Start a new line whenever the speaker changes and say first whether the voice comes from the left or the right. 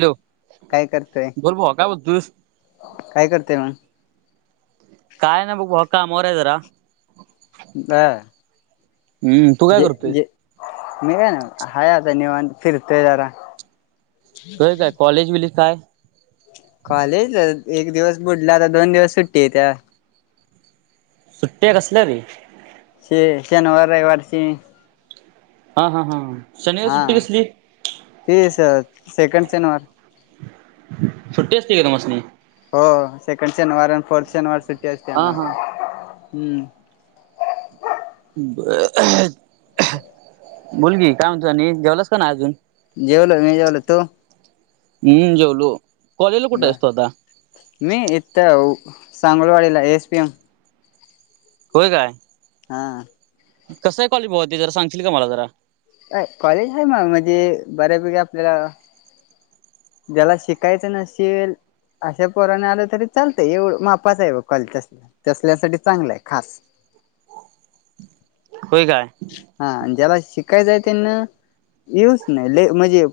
right: Hello!
left: काय करतोय?
right: बोल भावा काय बोलतोयस.
left: काय करतेय मं.
right: काय नाय बुगवा कामा वर जरा.
left: ब
right: हम्म तू काय
left: जे
right: करतोय?
left: जे. मी काय नाही हाय आता नीवांत फिरतय जरा.
right: व्हय काय, कॉलेज बिलेज काय?
left: कॉलेज एक दिवस बुडला, आता दोन दिवस सुट्टी येत्या.
right: सुटट्या कसल्या रे!
left: श-शनवार वारची.
right: हा हा हा! शनिवारी
left: हा
right: सुट्टी कसली?
left: ती सं-सेकंड शनिवार.
right: सुट्टी असते का तुमासणी?
left: हो सेकंड शनिवार आणि फोर्थ शनिवार सुट्टी असते
right: हा
left: आमला
right: हा
left: हूं!
right: बोल की काय म्हणतो आणि जेवलास का नाय अजून?
left: जेवला का, नहीं जेवला तू?
right: हूं जेवलो कॉलेजला कुठे
left: बर
right: आहेस तू आता?
left: मी इथ सांगुळवाडीला हे एस पी एम.
right: होय काय?
left: हा!
right: कसय कॉलेज भावा ते जरा सांगशील का माला जरा.
left: चाय कॉलेज आहे म्हाग म्हणजे बऱ्यापैकी आपल्याला. ज्याला शिकायचं नसेल. अशा पोराने आलं तरी चालतंय, एव मापाच आहे बॉ कॉलेज तंस. तसल्यासाठी चांगलंय खास.
right: होय काय?
left: हा ज्याला शिकायचंय त्यांन येऊच नही ले म्हणजे.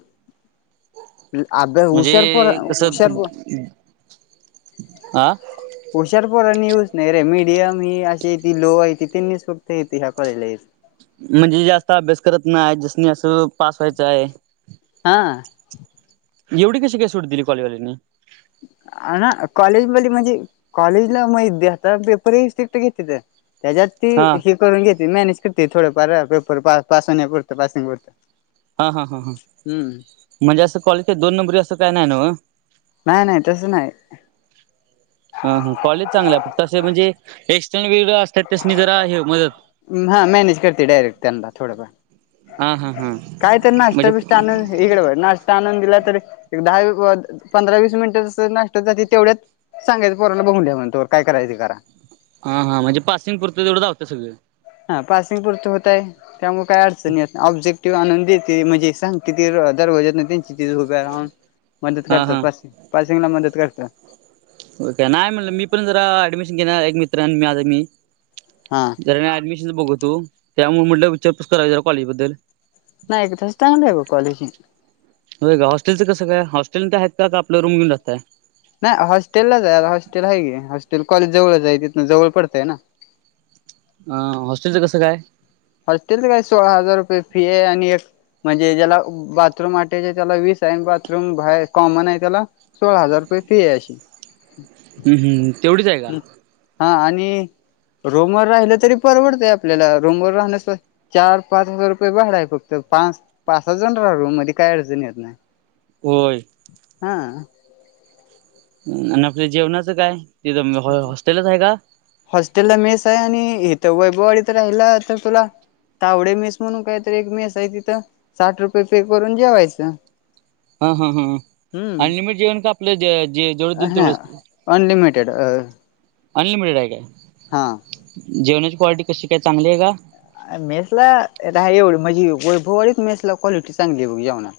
left: अभ्यास
right: म्हणजे
left: हुशार पोर
right: कस
left: हुशार पोर
right: आ!
left: हुशारपोरानी येऊच नही रे मिडियम ही अशी ती लो आहे ति त्यांनीस फक्त येथे ह्यां कॉलेजला यायचं.
right: म्हणजे जास्त अभ्यास करत नाय, ज्यासनी असं पास व्हायचं आहे.
left: हा!
right: एवढी कशी काय सूट दिली कॉलेजवाल्यान.
left: आ ना कॉलेज वाले म्हणजे? कॉलेजला माहित दे आता पेपर ही स्ट्रीक्ट घेते त्या. त्याच्यात ती
right: हा
left: हे करून घेते, मॅनेज करते थोडफार पेपर पास पास होण्या पुरत पासिंग पुरतं.
right: हां हां हां
left: हम्म
right: म्हणजे असं कॉलेज काय दोन नंबरी, असं काय नाही नव्ह.
left: नाही नाही तसं नाही.
right: ह ह कॉलेज चांगलं आहे फक्त असं म्हणजे एक्स्टर्ली वेगळ असतात त्यासनी जरा हे मदत.
left: हा मॅनेज करते डायरेक्ट त्यांना थोडंफार
right: हा हा हा
left: काय त्यां नांस्टा
right: म्हणजे
left: बिष्टा आन. इकड बघं नाष्टा आणून दिला तरी एक दहा एक पंधरा वीस मिनिटं तं सहज नाष्ट्यात जाते तेवढ्यात सांगायंच पोरानां बघून ठेवा म्हण तोवर काय करायचं ते करा.
right: हा हां म्हणजे पासिंग पुरतं तेवढं दावत्या सगळं.
left: हा पासिंग पुरतं होतंय. त्यामुळे काय अडचण येत, ऑब्जेक्टिव्ह आणून देते म्हणजे सांगती ती दरवाजेतनं तेन [unintelligible] मदत
right: हा
left: करतात
right: हा
left: पाि पासिंगला मदत करतात.
right: [unintelligible] नाही म्हणलं मी पण जरा ऍडमिशन घेणार एक मित्र आणि माझं मी.
left: हा.
right: जरा म ऍडमिशन् बघतो, त्यामुळे म्हटलं विचारपूस कराच जरा कॉलेजबद्दल.
left: नाही [unintelligible] तसं चांगलं आहे ग कॉलेजी.
right: होय का हस्टेलं कसं काय हॉस्टेल ते आहेत का आपला रूम घेऊन राहताय.
left: नाही हॉस्टेलला जाऊया का हॉस्टेल आहे की हॉस्टेल कॉलेज जवळचाय तिथं जवळ पडतंय ना.
right: हा, हॉस्टेलचं कसं काय?
left: हॉस्टेलच काय सोळा हजार रुपये फी आहे आणि एक म्हणजे ज्याला बाथरूम अटॅच आहे त्याला वीस आहे बाथरूम बाहेर कॉमन आहे त्याला सोळा हजार रुपये फी आहे अशी.
right: हम् हम्, तेवढीच आहे का?
left: हा आणि रूमवर राहिलं तरी परवडतंय आपल्याला रूमवर राहण्यासं, चार-पाच हजार रुपये भाड आहे बघं फक्त पाच-पाच सहा जण रहा रूममध्ये काय अडचण येत नाही.
right: होय.
left: हा.
right: आणि आपल्या जेवणाचं काय, तिथ हॉस्टेलच आहे का?
left: हॉस्टेल ला मेस आहे आणि इथं वैभववाडीत राहिलं तर तुला तावडे मेस म्हणून कायतरी एक मेस आहे तिथं साठ रुपये पे करून जेवायचं.
right: हा हा हा,
left: हम्म
right: अनलिमिट जेवण का आपल्या जे-जेवढ दिल
left: अ
right: तेवढंच.
left: अनलिमिटेड आ.
right: अनलिमिटेड आहे का?
left: हा.
right: जेवणाची क्वालिटी कशी काय चांगली आहे का?
left: मेसला नाही एवढं म्हणजे [unintelligible] वैभववाडीत मेसला क्वालिटी चांगली आहे बघं जेवणाला.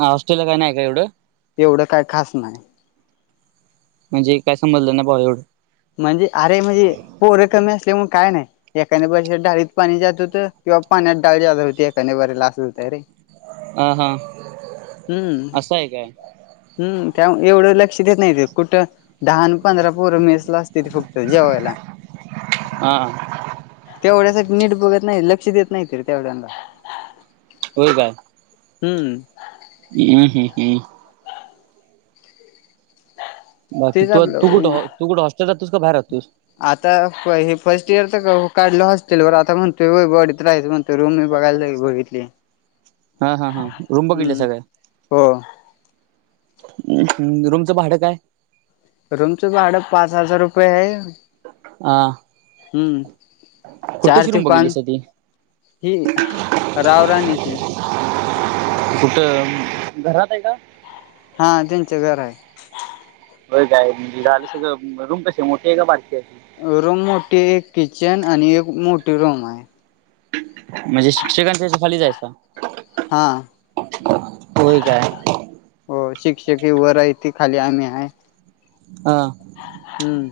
right: हा होस्टेलला काय नाही काय एवढं?
left: एवढं काय खास नाही.
right: म्हणजे काय समजलं नाही भाऊ एवढं
left: म्हणजे अरे म्हणजे, पोरं कमी असल्यामुळे काय नाही. एकाने बारीला डाळीत पाणी जास्त होतं किंवा पाण्यात डाळी जादा होती एकाने बरीला असं होतय रे.
right: हा हा
left: हम्म.
right: असं आहे काय
left: हम् त्यामुळं, एवढं लक्ष देत नाही ते कुठं दहान पंधरा पोर मेस ला असतेती फक्त जेवायला.
right: हा.
left: तेवढ्यासाठी नीट बघत नाही लक्ष देत नाहीत तेवढ्यांना.
right: होय काय?
left: हम्म.
right: हम्म हम् हम्म.
left: ह.
right: बाकी तू-तू कुठं, तू कुठं हॉस्टेल राहतोस का बाहेर राहतोस?
left: आता हे फर्स्ट इयर तर [unintelligible] काढलं हॉस्टेलवर आता म्हणतोय वैभववाडीत राहाचं म्हण. तर रूम मी बघायला [unintelligible] तली
right: हा हा हा रूम बघितल्या
left: हम्,
right: सगळ्या
left: हो.
right: रूमचं भाडं काय?
left: रूमचं भाडं पाच हजार रुपये हे.
right: अ.
left: हम्म. चार ते
right: रूम बघितलीस
left: पांच
right: ती
left: हि रावराणीचे.
right: कुठ, घराते का?
left: हा त्यांचं घर हाय.
right: हो काय? म्हणजे झालं सगळं. रूम कशी मोठी हाय का बारकी हाय?
left: रूम मोठी. एक किचन आणि एक मोठी रूम हाय.
right: म्हणजे शिक्षकांच्या येच्या खाली जायच?
left: हा.
right: होय काय?
left: हो शिक्षक हे वर हायती. खाली आम्ही हाय.
right: ह.
left: हम्म.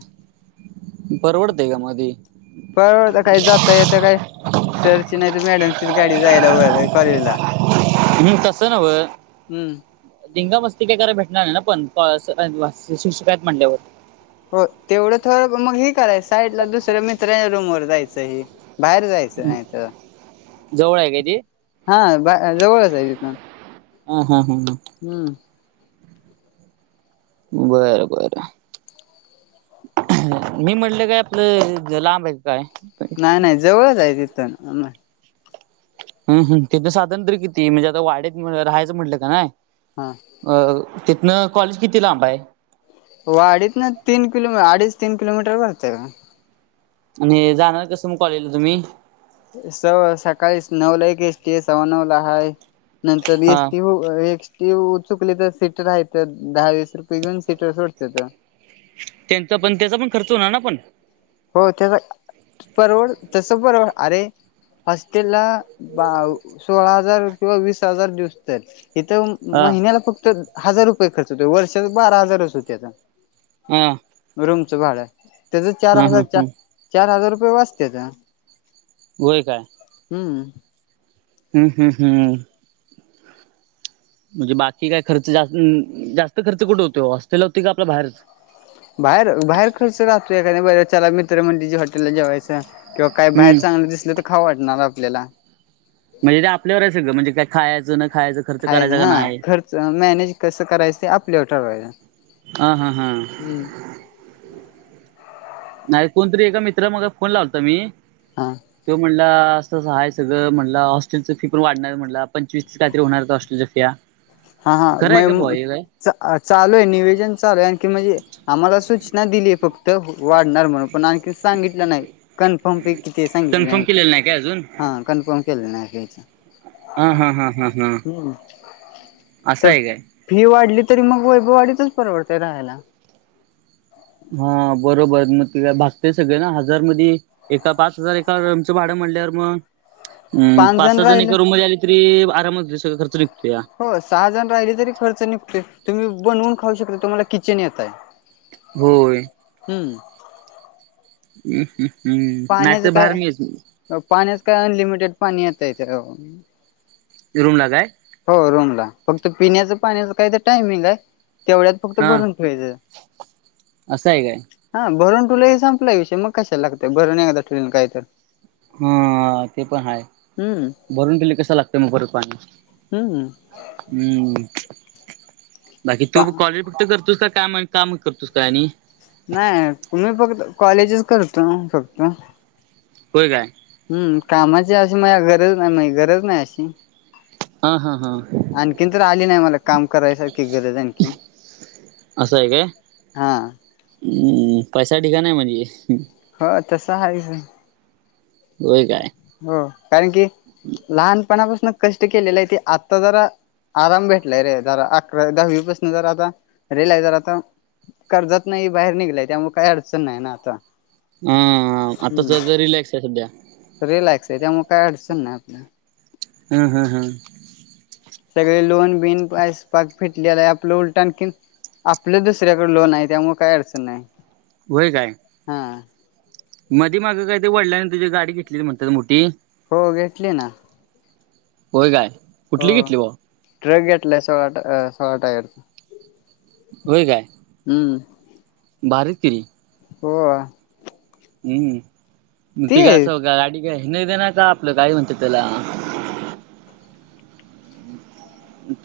right: परवडतेय का म ते.
left: परवडत काही जाता येत काय. सरची नाही त मॅडमचीच गाडी जायला व कॉलेजला.
right: हम्म तसं नव्ह.
left: हम्म.
right: धिंगा मस्ती काय कराय भेटणार नाही ना पण. प शिक्षक आहेत म्हटल्यावर.
left: हो तेवढं थोडं मग हि करायचं. साईटला दुसऱ्या मित्रांच्या रूम वर जायचं हे. बाहेर जायचं नाही त,
right: जवळ आहे काय ते?
left: हा बा जवळच हाय तिथून.
right: हा हा हम्म हम्म.
left: हम्म.
right: बरं बरं. मी म्हटलं काय आपलं लांबे का काय?
left: नाय नाय जवळच आहे तिथून.
right: हम हम तेिथं साधारण तरी किती. म्हणजे आता वाढ्यात येऊन राहायचं म्हटलं क नाय.
left: ह.
right: अ तिथनं कॉलेज किती लाबं हाय?
left: वाडीतन तीन किलोमीटर. अडीच तीन किलोमीटर भरतंय बग.
right: आणि जाणार कसं मग कॉलजला तुम्ही?
left: सव् सकाळी नऊला एक एस्टीये, सव्वा नऊला हाय. नंतर
right: हा
left: एस्टी हो एस्टी चुकली तर सीटर हायत. तर दहा वीस रुपये घेऊन सीटर सोडत्यात.
right: त्यांचा पण, त्याचा पण खर्च होणार ना पण.
left: हो त्याचा परवड तस परवड अरे हॉस्टेलला बाव सोळा हजार किंवा वीस हजार दिवसत्यात इथून
right: हा.
left: महिन्याला फक्त हजार रुपये खर्च होतो. वर्षाचा बारा हजारच होत्यात.
right: ह.
left: रूमचं भाडं, त्याच चार
right: हा
left: हजार जा,
right: ह
left: चार हजार रुपये वाचत्यात.
right: होय काय?
left: हम्म.
right: हम्म हम्म हम्म. म्हणजे बाकी काय खर्च जास्त, अ न जास्त खर्च कुठ होतो? हॉस्टेलला होतय का आपल्या बाहेरच?
left: बाहेर, बाहेर खर्च राहतो. एकादी बर चला मित्र म्हणली हॉटेलला जेवायच. किंवा काय बाहेर
right: हम्म
left: चांगलं दिसलं त खाऊ वाटणार आपल्याला.
right: म्हणजे ते आपल्यावरच सगळं म्हणजे, खायचं न खायचं खर्च
left: खायच
right: करायचा का
left: हा,
right: नाही
left: खर्च मॅनेज कसं करायचं ते आपल्यावर ठरवायचं.
right: हा हा हा
left: हम्म
right: नाही कोणतरी एका मित्रा मग फोन लावता मी
left: हां
right: तो म्हटला, असं असं हाय सगळं म्हटला हॉस्टेलच फी पण वाढणार म्हटला पंचवीस -तीस काहीतरी होणार हॉस्टेलच्या फिया
left: हा हा मये चालू आहे, निवेदन चालूय आणखी म्हणजे आम्हाला सूचना दिलीय फक्त वाढणार म्हणून पण आणखी सांगितलं नाही, कन्फर्म फी किती सांगितले
right: कन्फर्म
left: नाही.
right: केलेलं काय अजून
left: हा कन्फर्म केले नाही कायच.
right: हा हा हा हा हा, असं
left: तर
right: आहे काय?
left: फी वाढली तरी मग वैभवाडीतच परवडतेय राहायला.
right: हा बरोबर मग तला भागते सगळ ना, हजार मध्ये एका पाच हजार एका रुमचं भाडं म्हणल्यावर मग हम पाच- सहा जण एका रूम मध्ये आले तरी आरामात हो सगळं खर्च निघतोया.
left: हो सहाजण राहिले तरी, खर्च निघतो तुम्ही बनवून खाऊ शकता तुम्हाला किचन येत आहे.
right: होय
left: हम्म
right: हं हं हम्म नाही
left: पाण्याचं
right: तर भार
left: काय
right: मीच
left: पाण्याच काय अनलिमिटेड पाणी येत यथ
right: रूमला काय?
left: हो रूमला, फक्त पिण्याचं पाण्याच काही तर टाईमिंग हाय. तेवढ्यात फक्त
right: हा
left: भरून ठेवायचं.
right: असं आहे काय
left: हा भरून तुलाही संपलाय विषय मग कशाला लागतय भरून एकदा ठुलेल काय तर
right: हा ते पण आहे,
left: हम्म
right: भरून ठेवली कशाला लागतंय मग परत पाणी
left: हम्म हम्म
right: हम्म, बाकी तू
left: पा
right: कॉलेज कुट करतोस काय? काम काम करतोस का आणि?
left: नाही त मी फक्त कॉलेजच करतो फक्त.
right: होय काय?
left: हम्म कामाची अशी माझी गरज नाही, गरज नाही अशी.
right: हा हा हा
left: आणखीन तर आली नाही, मला काम करायसारखी गरज आणखीन.
right: असं आहे काय,
left: हा
right: पैसा ढिगाण आहे म्हणजे.
left: हो तसं आहेच‌
right: व्हय काय?
left: हो कारण की लहानपणापासून कष्ट केलेलं आहे, ते आत्ता जरा आराम भेटलाय रे जरा, अकरा दहावीपासून जर आता रिलॅ य ज आता कर्जात नाही बाहेर निघलंय, त्यामुळं काही अडचण नाही ना आता.
right: हा
left: हम्म
right: आताच रिलॅक्स आहे सध्या.
left: रिलॅक्स आहे, त्यामुळे काय अडचण नाही आता.
right: हम्म हम्म हम्म
left: सगळे लोन बिन पास फिटलेला आहे, आपलं उलट आणकिन आपलं दुसऱ्याकडे लोन आहे, त्यामुळे काही अडचण नाही.
right: होय काय?
left: हां.
right: मधी माग काय तर वडिलांनी तुझा गाडी घेतलेली म्हणत्यात मोठी?
left: हो घेतली ना.
right: होय काय?
left: हो,
right: कुठली घेतली बा
left: ट्रक घेतलाय सोळा सोळा टायरचा.
right: होय काय?
left: हम्म.
right: भारीच की रे.
left: होय.
right: हम्म, ति काय
left: ते
right: असं गाडी काय हे न देणार का आपलं काय म्हणत्यात तेला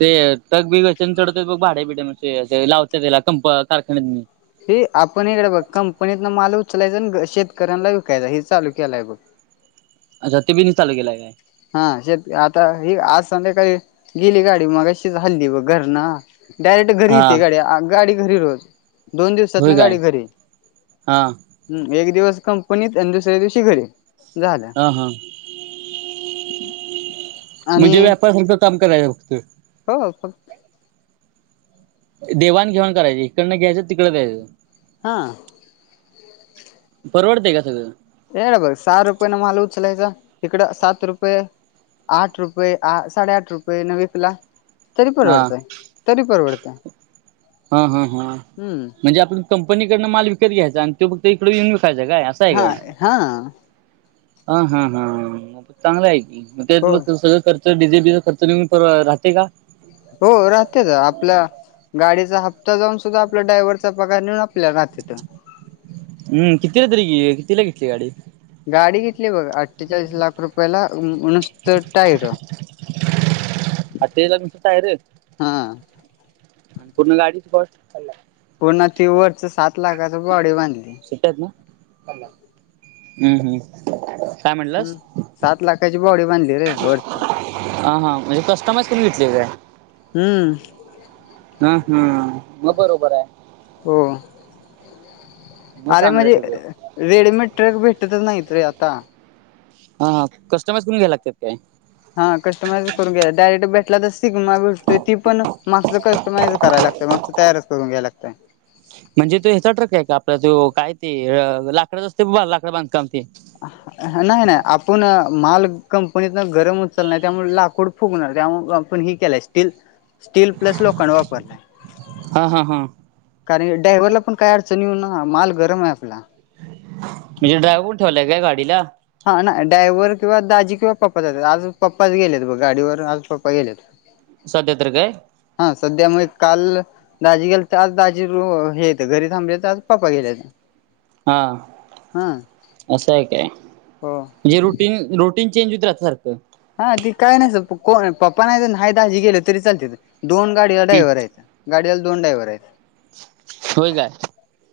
right: ते टग बी हेचान चढत बग भाडे बिडे म्हणे लावत्यात त्याला कंप कारखान्यातनी?
left: हे आपण इकड बघ कंपनीतन माल उचलायचा आणि शेतकऱ्यांला विकायचा, हेच चालू केलंय बघ.
right: रतीब हिनच चालू केलाय काय?
left: हा शेत आता आज संध्याकाळी गेली गाडी मगाशीच हल्ली बग घरन डायरेक्ट घरी
right: हा
left: येतिया गाडी, गाडी घरी रोज दोन दिवसातन
right: होय काय
left: गाडी घरी.
right: हा
left: हम्म एक दिवस कंपनीत आणि दुसऱ्या दिवशी घरी झाल.
right: हा हा म्हणजे
left: आणि
right: व्यापारां सारख काम करायला फक्त.
left: हो फक्त
right: देवाण घेऊन करायची, इकडनं घ्यायचं तिकडं द्यायचं.
left: हां.
right: परवडतय का सगळं?
left: ये इकडं बघ सहा रुपय न माल उचलायचा, इकडं सात रुपय आठ रुपय, साडेआठ रुपये, न वीकला तरी
right: हा
left: परवडतय तरी परवडतय.
right: हा हा हा
left: हम्म
right: म्हणजे आपण कंपनीकडनं माल विकत घ्यायचा, आणि तो फक्त इकड येऊन विकायचा काय अस
left: हां हां.
right: हां हां हां चांगलं हाय की,
left: हो
right: तेचं फक्त सगळं कर डीजेल बी च खर्च निघून राहते का?
left: हो राहत्यात आपल्या गाडीचा हप्ता जाऊन सुद्धा आपल्या ड्रायव्हरचा पगार निघून, आपल्याला राहात्यात.
right: हम्म कितीला तरी कितीला घेतली गाडी?
left: गाडी घेतली बघ अठ्ठेचाळीस लाख रुपयाला नुसत टायर
right: अठ्ठेचाळीस ला नुसत टायर?
left: हम्म.
right: आणि पूर्ण गाडीची बस [unintelligible]
left: पुन्हा ती वरच सात लाखाच बॉडी बांधली
right: हम्म हम्म. काय
left: हम्म
right: म्हटलंस
left: सात लाखाची बॉडी बांधली रे वरची.
right: हा हा म्हणजे कस्टमाइज करून घेतली का काय?
left: हम्म
right: हम्म हम्म मग बरोबर हाय.
left: हो,
right: मग
left: अरे
right: चांगलं आहे
left: म्हणजे
right: सगळं
left: रेडिमेट ट्रॅक भेटतच नाहीत रे आता.
right: हा हा कस्टमाइज करून घ्यायला लागत्यात काय?
left: हा, कस्टमाइज करून घ्याय, डायरेक्ट भेटला, तर सिग्मा भेटतोय, ती पण, मागचं कस्टमाइज कराय लागतय, मागच तयारच करून घ्याय लागतय.
right: म्हणजे तो ह्याचा ट्रक ये का? आपल्या त्यो, काय ते लाकडच असते बबा, लाकड बांधकाम ते?
left: अहा. नाही-नाही, आपुण माल, कंपनीतन गरम उचलाय, त्यामुळं लाकूड फुगणार, त्यामुळ आपण ही केल्यास स्टील, स्टील प्लस लोखंड वापरला.
right: हां हां हां.
left: कारण ड्रायव्हरला पण, काय अडचणी येऊ ना, माल गरम ये आपला.
right: म्हणजे ड्रायव्हर ठेवलाय का, गाडीला?
left: हां नाय, ड्रायव्हर किंवा दाजी किंवा पप्पा जात्यात, आज पप्पाच गेलेत, बग गाडीवर, आज पप्पा गेलेत.
right: सदया तर काय?
left: हं, सद्यामुळे काल दाजी गेलेत, आज दाजी रू हे त घरी थांबलेत, आज पप्पा गेले.
right: हां,
left: हा
right: असंय काय?
left: हो
right: जे रुटीन-रू टिन चेंज होत राहत, सारखं.
left: हां, ती काय नही, स प को पप्पा नाही त, नाय दाजी गेले तरी चालत्यात, दोन गाडीला ड्रायवरयत. गाडीला, दोन डायव्हर येत.
right: होय काय,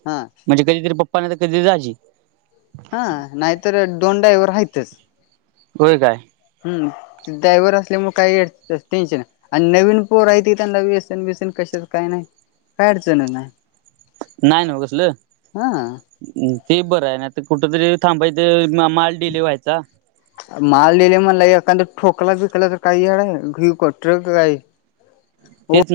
left: हा
right: म्हणजे कधीतरी पप्पा नाय, तर कधी दाजी?
left: हां, नाहीतर दोन ड्रायवर हायतंच.
right: होय काय?
left: हम्, ते ड्रायव्हर असल्यामुळ, काय टेन्शन आणि नवीन पोरं हाय, ती त्यांना व्यसन-बिसन कशाच काही-नाही, काय अडचण नाही.
right: नाय न व कसलं?
left: हा
right: ते बरं य, नही तर कुठं तरी थांबायचं, म-माल डिले व्हायचा.
left: माल डीले म्हणला, एखांद ठोकला-बिकला, तर काय यळाय, घीऊ का, ट्रक काय? ओ.
right: तेच